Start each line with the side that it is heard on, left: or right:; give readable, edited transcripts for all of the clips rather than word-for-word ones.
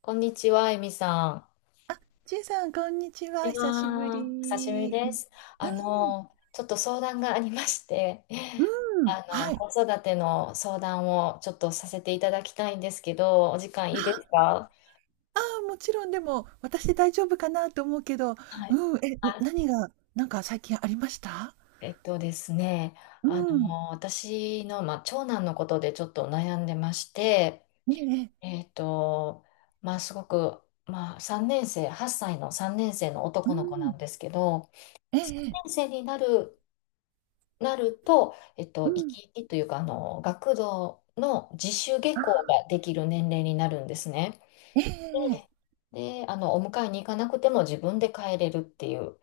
left: こんにちは、エミさ
right: ちいさん、こんにち
left: こ
right: は。
left: んにち
right: 久しぶ
left: はん。お久しぶり
right: り。
left: です。
right: うん、
left: ちょっと相談がありまして、
right: うん、はい。
left: 子育ての相談をちょっとさせていただきたいんですけど、お時間いいですか？
right: ああ、もちろん、でも、私で大丈夫かなと思うけど、
left: はい。
right: うん、え、
left: あ
right: 何が、なんか最近ありました？
left: えっとですね、
right: うん、
left: 私の、まあ、長男のことでちょっと悩んでまして、
right: ええ、
left: えっと、まあ、すごく、まあ、3年生、8歳の3年生の
right: う
left: 男の子な
right: ん、
left: んですけど、
right: え
left: 3
right: え、
left: 年生になるなると、
right: う
left: 生
right: ん、
left: き生きというか、学童の自主下
right: ああ、
left: 校ができる年齢になるんですね。
right: ええ、ええ、
left: で、で、お迎えに行かなくても自分で帰れるっていう。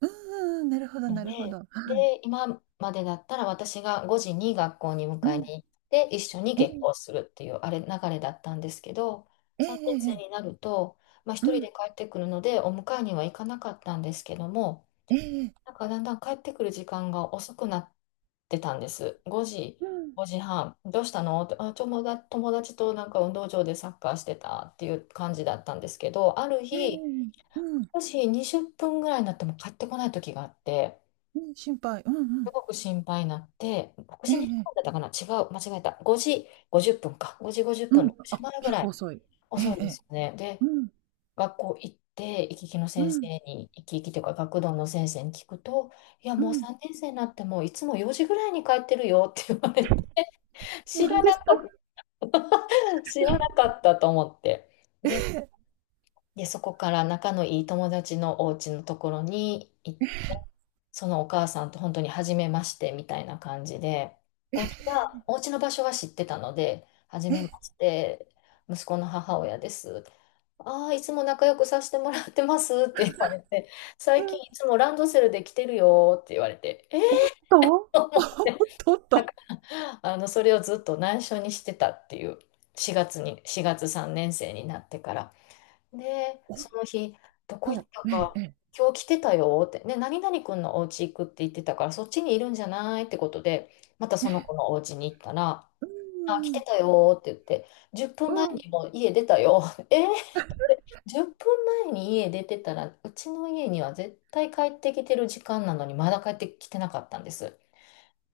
right: うん、うん、なるほど、
left: の
right: な
left: で、
right: るほど。はい。
left: で、今までだったら私が5時に学校に迎
right: う
left: え
right: ん、
left: に行って一緒に
right: え
left: 下
right: え、
left: 校するっていうあれ流れだったんですけど、
right: え
left: 3
right: え、
left: 年
right: え
left: 生
right: え、
left: になると、まあ、
right: う
left: 一人
right: ん、
left: で帰ってくるのでお迎えには行かなかったんですけども、
right: ええ、
left: なんかだんだん帰ってくる時間が遅くなってたんです。5時、
right: うん、
left: 5時半。どうしたのって、あ、友達となんか運動場でサッカーしてたっていう感じだったんですけど、ある
right: ええ、
left: 日、
right: うん、
left: もし20分ぐらいになっても帰ってこない時があって、
right: うん、心配、うん、う
left: す
right: ん、
left: ごく心配になって、6
right: え
left: 時
right: え、
left: に半だ
right: ええ、
left: ったかな、違う、間違えた。5時50分か。5時50
right: う
left: 分、
right: ん、
left: 6
right: あ、
left: 時前ぐ
right: 結
left: ら
right: 構
left: い。
right: 遅い。え
left: 遅
right: え、
left: い
right: え
left: で
right: え、
left: すよね。
right: う
left: で、
right: ん。
left: 学校行って、行き来の
right: う
left: 先生
right: ん、
left: に、行き来というか学童の先生に聞くと、いや、
right: う
left: もう
right: ん。
left: 3年生になってもいつも4時ぐらいに帰ってるよって言われて、知
right: なん
left: ら
right: で
left: な
right: す
left: か
right: と？
left: った。 知らなかったと思って。
right: え
left: で、
right: え、
left: で、そこから仲のいい友達のお家のところに行って、そのお母さんと本当に初めましてみたいな感じで、お家の場所は知ってたので、初
right: え
left: めま
right: え、
left: して、息子の母親です。ああ、いつも仲良くさせてもらってますって言われて、
right: う
left: 最近
right: ん。
left: いつもランドセルで来てるよって言われて、え。
right: おっと おっとおっと。
left: それをずっと内緒にしてたっていう、4月3年生になってから。で、
right: おっ
left: その日、どこ行っ
right: と。
left: た
right: ええ、
left: か、
right: ええ。
left: 今日来てたよって、ね、何々くんのお家行くって言ってたから、そっちにいるんじゃないってことで、またその子のお家に行ったら、
right: う
left: あ、来
right: ー
left: て
right: ん、
left: たよって言って、10
right: う
left: 分前
right: ん。
left: にもう家出たよ。えー、10分前に家出てたら、うちの家には絶対帰ってきてる時間なのに、まだ帰ってきてなかったんです。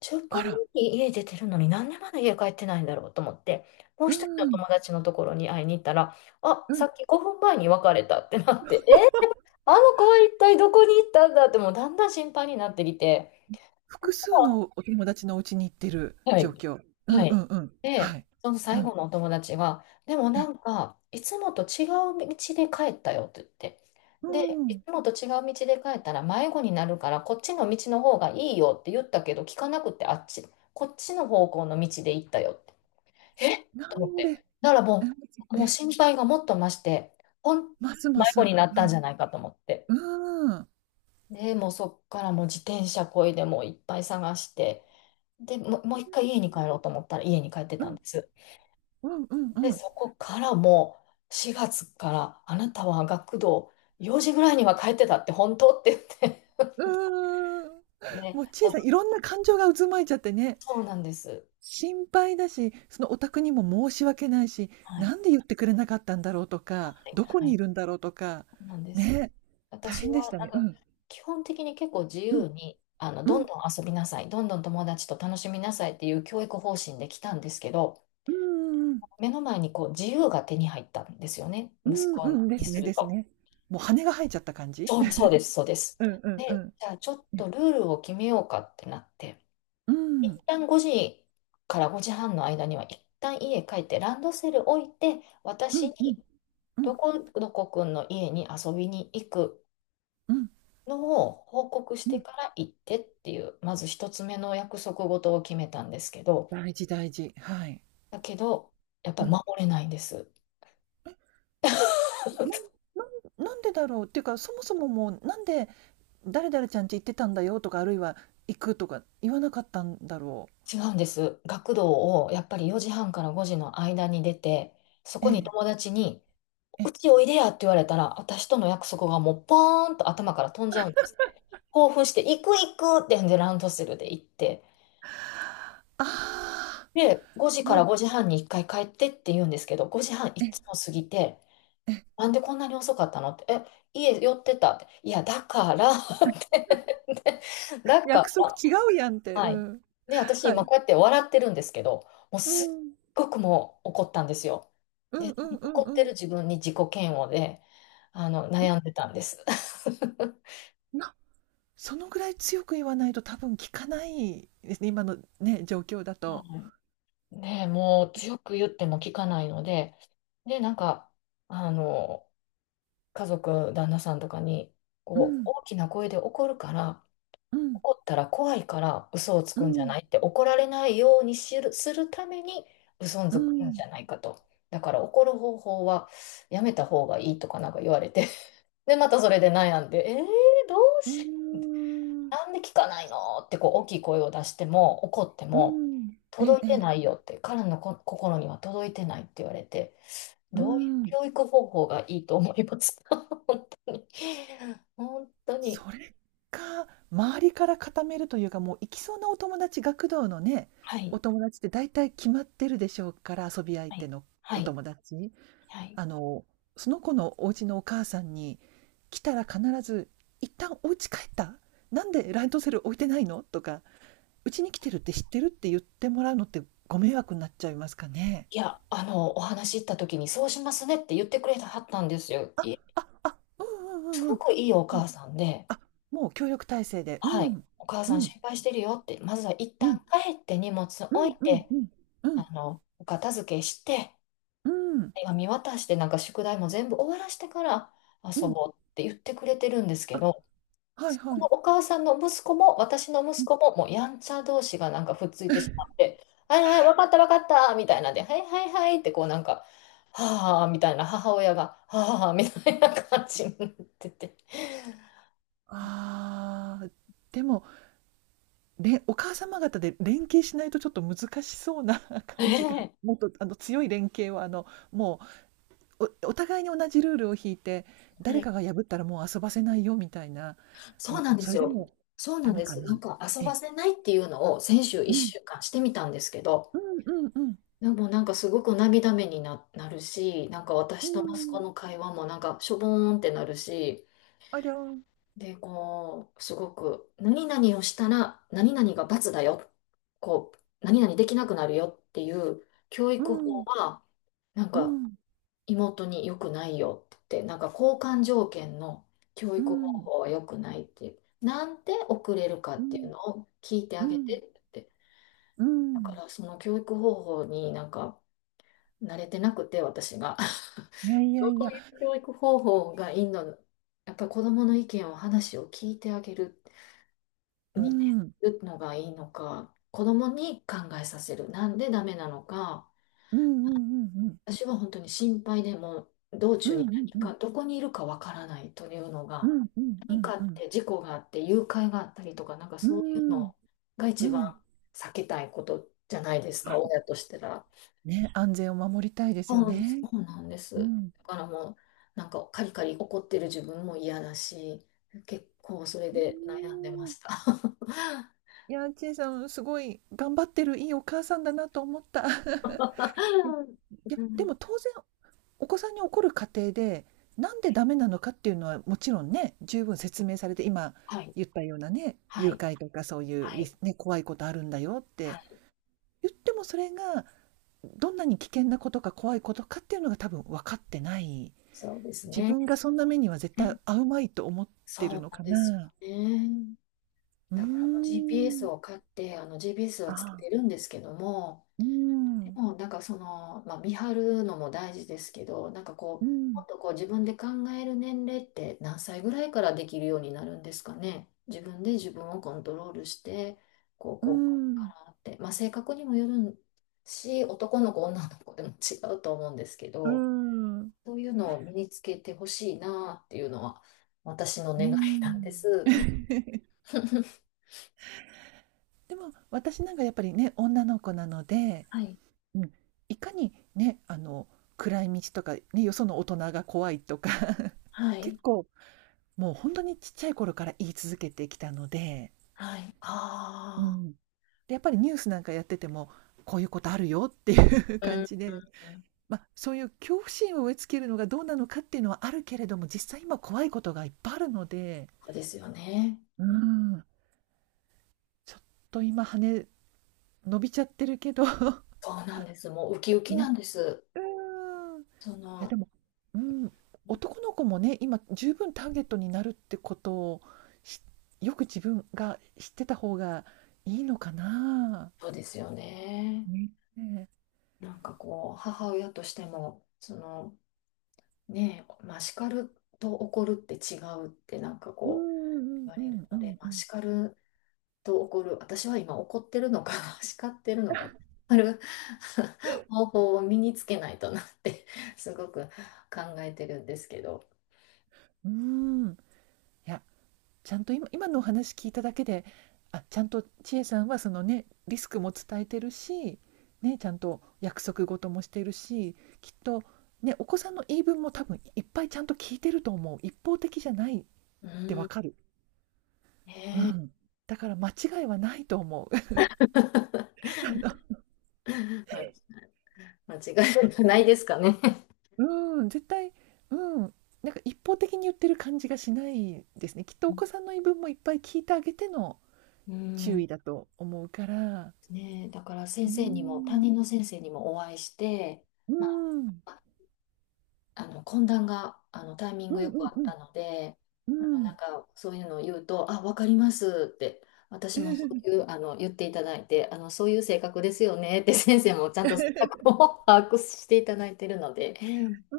left: 10分
right: あら、
left: 前に家出てるのに、なんでまだ家帰ってないんだろうと思って、もう
right: う
left: 一人の
right: ーん、
left: 友達のところに会いに行ったら、あ、
right: う
left: さ
right: ん。
left: っき5分前に別れたってなって、え、あの子は一体どこに行ったんだって、もうだんだん心配になってきて、
right: 複数のお友達のお家に行ってる
left: は
right: 状
left: い。
right: 況。うん
left: は
right: う
left: い。
right: んうん。は
left: で、
right: い。
left: その
right: う
left: 最
right: ん。
left: 後のお友達は、でも
right: え
left: な
right: え、
left: んか、いつもと違う道で帰ったよって言って。
right: うー
left: で、い
right: ん。
left: つもと違う道で帰ったら迷子になるから、こっちの道の方がいいよって言ったけど、聞かなくて、あっち、こっちの方向の道で行ったよって。えっ
right: な
left: と思っ
right: んで、
left: て。だから
right: え
left: もう、
right: え、え
left: もう
right: え、
left: 心配がもっと増して、ほん、
right: ますま
left: 迷子
right: す。
left: になったんじゃないかと思って。
right: うーん。
left: で、もうそっからもう自転車こいでもういっぱい探して、で、もう一回家に帰ろうと思ったら家に帰って
right: う
left: たん
right: ん。
left: です。
right: うんうんう
left: で、
right: ん。
left: そこからもう4月からあなたは学童4時ぐらいには帰ってたって本当って言って、
right: うーん。
left: ね、
right: もうちさん、
left: あ、
right: いろんな感情が渦巻いちゃってね。
left: そうなんです。
right: 心配だし、そのお宅にも申し訳ないし、
left: はい。
right: なんで言ってくれなかったんだろうとか、
left: はい。
right: どこ
left: は
right: に
left: い。
right: いるんだろうとか、
left: そうなんです。
right: ね、大
left: 私
right: 変でし
left: は
right: た
left: なん
right: ね。う
left: か
right: ん。
left: 基本的に結構自
right: うん。
left: 由にど
right: う
left: ん
right: ん。
left: どん遊びなさい、どんどん友達と楽しみなさいっていう教育方針で来たんですけど、
right: うん、
left: 目の前にこう自由が手に入ったんですよね、
right: う
left: 息
right: ん。う
left: 子
right: ん、うん。で
left: に
right: す
left: す
right: ね
left: る
right: です
left: と。
right: ね。もう羽が生えちゃった感じ？
left: そう、そうです、そうで す。
right: うんうんう
left: で、
right: ん。
left: じゃあちょっ
right: ね。
left: とルールを決めようかってなって、
right: う
left: 一
right: ん。
left: 旦5時から5時半の間には一旦家帰ってランドセル置いて、
right: う
left: 私
right: ん
left: に
right: うん。うん。
left: どこどこくんの家に遊びに行く
right: うん。
left: のを報告し
right: う
left: て
right: ん。
left: から行ってっていう、まず一つ目の約束事を決めたんですけど、
right: 大事大事。はい。
left: だけど、やっぱ
right: う
left: り
right: ん。
left: 守れないんです。
right: なん ななんでだろうっていうか、そもそももうなんで誰々ちゃんち行ってたんだよとか、あるいは行くとか言わなかったんだろ
left: 違うんです。学童をやっぱり4時半から5時の間に出て、そ
right: う。え
left: こに
right: え、
left: 友達に
right: え
left: う
right: え。
left: ちおいでやって言われたら、私との約束がもうポーンと頭から飛んじゃうんですね。興奮して、行く行くってんでランドセルで行って、
right: ああ、
left: で、5時か
right: も
left: ら
right: う、
left: 5時半に1回帰ってって言うんですけど、5時半い
right: え、
left: つも過ぎて、
right: え、
left: なんでこんなに遅かったのって、え、家寄ってたって、いや、てでだか
right: 約束
left: ら、
right: 違うやんって、う
left: はい。
right: ん。
left: で、私、
right: は
left: 今
right: い。
left: こうやって笑ってるんですけど、もう
right: う
left: すっ
right: ん。
left: ごくもう怒ったんですよ。
right: うん
left: で、
right: うんうん
left: 怒って
right: う
left: る
right: ん。
left: 自分に自己嫌悪で、
right: いや、
left: 悩んでたんです。
right: なそのぐらい強く言わないと多分効かないですね、今のね、状況だ
left: は
right: と。
left: い、ねえ。 もう強く言っても聞かないので、で、なんか、あの、家族、旦那さんとかに、
right: う
left: こう、
right: ん、
left: 大きな声で怒るから、
right: うん、
left: 怒ったら怖いから嘘をつ
right: う
left: くんじゃ
right: ん、
left: ないって、怒られないようにするために嘘を
right: う
left: つくん
right: ん、
left: じゃないかと。だから怒る方法はやめた方がいいとかなんか言われて、 でまたそれで悩んで、「えー、どう
right: うー
left: し
right: ん、
left: なんで聞かないの？」ってこう大きい声を出しても怒って
right: う
left: も
right: ん。ええ、
left: 「届い
right: え
left: て
right: え、
left: ないよ」って、彼の心には届いてないって言われて、
right: う
left: どういう
right: ん。
left: 教育方法がいいと思いますか。 本当に。 本当に
right: それか、周りから固めるというか、もう行きそうなお友達、学童のね、
left: は
right: お
left: い
right: 友達って大体決まってるでしょうから、遊び相
left: は
right: 手
left: い
right: の
left: は
right: お
left: い
right: 友達。
left: はい、
right: あの、その子のお家のお母さんに、来たら必ず「一旦お家帰った？なんでランドセル置いてないの？」とか「うちに来てるって知ってる？」って言ってもらうのって、ご迷惑になっちゃいますかね？
left: いや、お話し行った時に、そうしますねって言ってくれたはったんですよ。
right: あ、あ、あ、うんう
left: す
right: んうんうん。う
left: ご
right: ん、
left: くいいお母さんで、
right: あ、もう協力体制で、う
left: はい、
right: ん。
left: お母
right: う
left: さん
right: ん、
left: 心配してるよって、まずは一
right: うん、
left: 旦帰って荷物
right: う
left: 置
right: ん
left: い
right: うん
left: て、
right: うん。うん、
left: お片付けして、
right: うん、
left: 手紙渡して、なんか宿題も全部終わらしてから
right: う
left: 遊
right: ん。
left: ぼうって言ってくれてるんですけ
right: あ、
left: ど、
right: はい
left: そ
right: は
left: この
right: い。
left: お母さんの息子も、私の
right: う
left: 息
right: ん
left: 子も、もうやんちゃ同士がなんかふっついてしまっ て、はいはい、わかったわかったみたいなんで、はいはいはいって、こうなんか、はあみたいな、母親が、はあみたいな感じになってて。
right: ああ、でもお母様方で連携しないとちょっと難しそうな感じが、
left: ね
right: もっとあの強い連携は、あの、もうお互いに同じルールを引いて、
left: え、は
right: 誰
left: い、
right: かが破ったらもう遊ばせないよみたいな。
left: そうなんで
right: そ
left: す
right: れで
left: よ。
right: も
left: そう
right: ダ
left: なん
right: メ
left: で
right: か
left: す。な
right: な。
left: んか遊
right: え
left: ば
right: え、
left: せないっていうのを先週
right: うん、
left: 1週間してみたんですけど、
right: うんうんうん
left: でもなんかすごく涙目になるし、なんか
right: う
left: 私と息子
right: ん、
left: の会話もなんかしょぼーんってなるし、
right: ありゃうん、
left: で、こう、すごく、何々をしたら、何々が罰だよ。こう、何々できなくなるよっていう教
right: う
left: 育法
right: ん
left: は、なん
right: う
left: か、
right: ん
left: 妹に良くないよって、なんか交換条件の教
right: う
left: 育方
right: ん
left: 法は良くないって、なんで遅れるか
right: う
left: っていう
right: ん
left: のを聞いてあ
right: う
left: げ
right: ん
left: てって。
right: う
left: だか
right: ん、
left: ら、その教育方法になんか、慣れてなくて、私が。
right: いやいや
left: そ
right: いや、
left: ういう教育方法がいいの、やっぱり子供の意見を話を聞いてあげる。
right: う
left: に
right: んうん
left: るのがいいのか、子供に考えさせる。なんでダメなのか。
right: うんうん
left: 私は本当に心配でもう道
right: う
left: 中に
right: んうん
left: 何
right: うん
left: か、どこにいるかわからないというの
right: う
left: が、
right: んうんう
left: 何
right: ん
left: かあっ
right: う
left: て事故があって誘拐があったりとか、なんか
right: ん
left: そういう
right: うん
left: のが
right: うん、
left: 一番
right: うん
left: 避けたいことじゃないですか、親としてら。
right: ね、安全を守りたいですよ
left: そうそ
right: ね。
left: うなんです。
right: うん。
left: だからもう、なんかカリカリ怒ってる自分も嫌だし、結構それ
right: う
left: で悩んでま
right: ーん。
left: した。
right: いや、ちえさん、すごい頑張ってるいいお母さんだなと思った。い や、
left: う
right: で
left: ん。
right: も当然お子さんに怒る過程で、なんでダメなのかっていうのはもちろんね、十分説明されて、今
left: はい、
right: 言ったようなね、
left: は
right: 誘
left: い、
right: 拐とかそういう
left: は
right: リ
left: い、
right: スね、怖いことあるんだよっ
left: は
right: て
left: い。
right: 言ってもそれが、どんなに危険なことか怖いことかっていうのが多分分かってない。
left: そうです
right: 自
left: ね。
right: 分がそんな目には絶対遭うまいと思って
left: そ
right: る
left: う
right: の
left: な
right: か
left: んですよ
right: な。
left: ね。
right: うー
left: だからあの GPS
right: ん。
left: を買って、あの GPS は
right: あ
left: つけて
right: あ、
left: るんですけども、
right: うー
left: で
right: ん。
left: もなんかその、まあ、見張るのも大事ですけど、なんかこ
right: う
left: う、も
right: ん。
left: っとこう自分で考える年齢って何歳ぐらいからできるようになるんですかね。自分で自分をコントロールして、こう、
right: うー
left: こう、こうだ
right: ん。
left: からって、まあ、性格にもよるし、男の子、女の子でも違うと思うんですけ
right: うー
left: ど、
right: ん。う
left: そういうのを身につけてほしいなっていうのは私の
right: ー
left: 願いなんで
right: ん。
left: す。
right: でも、私なんかやっぱりね、女の子なので、
left: はい。
right: うん、いかにね、あの、暗い道とか、ね、よその大人が怖いとか、
left: は
right: 結
left: い。
right: 構もう本当にちっちゃい頃から言い続けてきたので、
left: はい。
right: う
left: あ
right: ん。で、やっぱりニュースなんかやってても、こういうことあるよっていう
left: あ。うん。う
right: 感
left: ん。
right: じで、まあ、そういう恐怖心を植え付けるのがどうなのかっていうのはあるけれども、実際今怖いことがいっぱいあるので、
left: そうですよね。
right: う
left: うん。
right: ん、ちょっと今羽伸びちゃってるけど
left: そうなんです。もうウキウ キな
right: ね、
left: んです。
right: うん。い
left: そ
right: や
left: の、
right: でも、うん、男の子もね、今十分ターゲットになるってことを、しよく自分が知ってた方がいいのかな。
left: そうですよね。
right: ね。
left: なんかこう、母親としても、その、ねえ、まあ、叱ると怒るって違うってなんか
right: うん
left: こう、
right: う
left: 言
right: ん
left: わ
right: う
left: れる
right: んう
left: ので、
right: んう
left: まあ、
right: ん
left: 叱ると怒る。私は今怒ってるのかな、叱ってるのかな。ある 方法を身につけないとなって すごく考えてるんですけど。
right: うん。いや、ちゃんと今のお話聞いただけで、ちゃんと千恵さんはそのねリスクも伝えてるし、ね、ちゃんと約束事もしてるし、きっと、ね、お子さんの言い分も多分いっぱいちゃんと聞いてると思う、一方的じゃないっ
left: う
right: てわ
left: ん、
right: かる、う
left: ねえ。
right: ん、だから間違いはないと思う。あ
left: ま間違いがないですかね。
right: の うん、絶対、うん、なんか一方的に言ってる感じがしないですね、きっとお子さんの言い分もいっぱい聞いてあげての
left: う
right: 注
left: ん、
right: 意だと思うから。
left: ねえ、だから
right: う
left: 先生にも、担
right: ん
left: 任の先生にもお会いして、
right: う
left: ま
right: んうん
left: あ、あの懇談があのタイミン
right: う
left: グよく
right: ん
left: あっ
right: うん
left: たので、
right: う
left: あのなん
right: ん。
left: かそういうのを言うと、あ、わかりますって、私もそういうあの言っていただいて、あのそういう性格ですよねって 先生もちゃんと性格を 把握していただいてるので、うん、
right: うー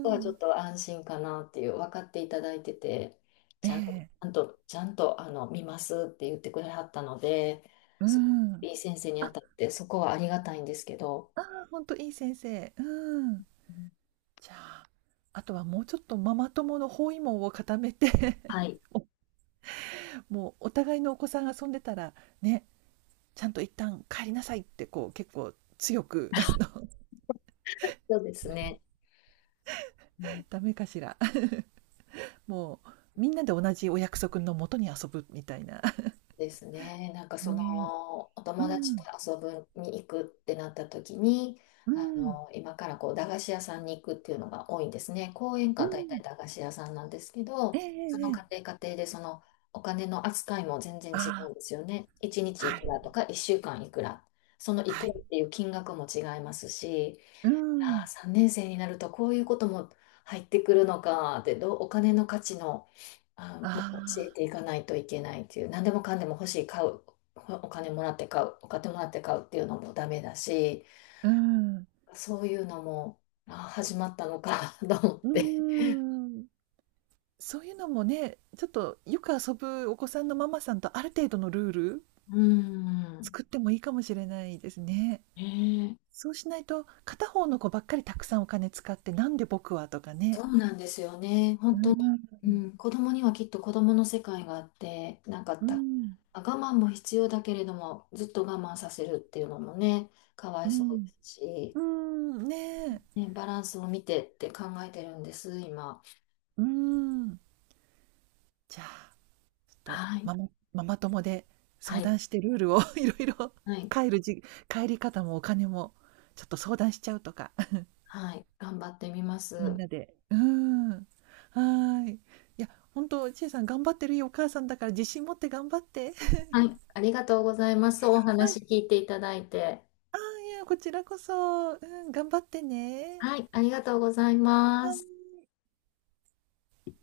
left: ここはちょっと安心かなっていう、分かっていただいてて、
right: え
left: ちゃんと、
right: え。
left: ちゃんと、ちゃんとあの見ますって言ってくれはったので、
right: う
left: すご
right: ん。
left: いいい先生に当
right: あ、
left: たって、そこはありがたいんですけど、
right: ああ、ほんといい先生。うん。
left: うん。
right: じゃあ、あとはもうちょっとママ友の包囲網を固めて、
left: は い、
right: おもうお互いのお子さんが遊んでたら、ね、ちゃんと一旦帰りなさいってこう結構強く
left: そうですね。うん、
right: ダメかしら。もうみんなで同じお約束のもとに遊ぶみたいな。
left: ですね。なんかそ
right: ねえ。
left: のお
right: う
left: 友達と
right: ん。
left: 遊ぶに行くってなった時に、
right: う
left: あ
right: ん。
left: の今からこう駄菓子屋さんに行くっていうのが多いんですね。公園
right: う
left: か大
right: ん。
left: 体駄菓子屋さんなんですけ
right: ええ
left: ど、
right: え
left: そ
right: え
left: の
right: え
left: 家
right: え。
left: 庭家庭でそのお金の扱いも全然違
right: あ
left: うんですよね。1
right: あ、
left: 日い
right: は
left: く
right: い。
left: らとか1週間いくら、そのい
right: は
left: くら
right: い。
left: っていう金額も違いますし、
right: う
left: やー、
right: ん。
left: 3年生になるとこういうことも入ってくるのかで、どうお金の価値の、あ、もう教
right: あ
left: えていかないといけないっていう、何でもかんでも欲しい買う、お金もらって買うお金もらって買うっていうのもダメだし、
right: あ、うん。
left: そういうのもあー始まったのか と思っ
right: う
left: て。
right: ーん。そういうのもね、ちょっとよく遊ぶお子さんのママさんとある程度のルール
left: うーん、
right: 作ってもいいかもしれないですね。
left: ねえ。
right: そうしないと、片方の子ばっかりたくさんお金使って、なんで僕は、とかね。
left: そうなんですよね。
right: うー
left: 本当に。
right: ん、
left: うん、子供にはきっと子供の世界があって、なんか
right: う
left: た、
right: ん、
left: あ我慢も必要だけれども、ずっと我慢させるっていうのもね、かわ
right: う
left: いそう
right: ん、
left: ですし、
right: うーん、ねえ、
left: ね、バランスを見てって考えてるんです、今。
right: うーん。じゃあ、ちょっと
left: はい。
right: ママ友で
left: は
right: 相
left: い。
right: 談してルールを いろいろ、
left: はい。
right: 帰るじ帰り方もお金もちょっと相談しちゃうとか。
left: はい、頑張ってみま
right: みん
left: す。
right: なで。うん。はーい。いや、本当、ちえさん頑張ってるよ、お母さんだから自信持って頑張って。
left: はい。ありがとうございます。お
right: は
left: 話
right: い。
left: 聞いていただいて。
right: ああ、いや、こちらこそ。うん、頑張ってね。
left: はい。ありがとうございます。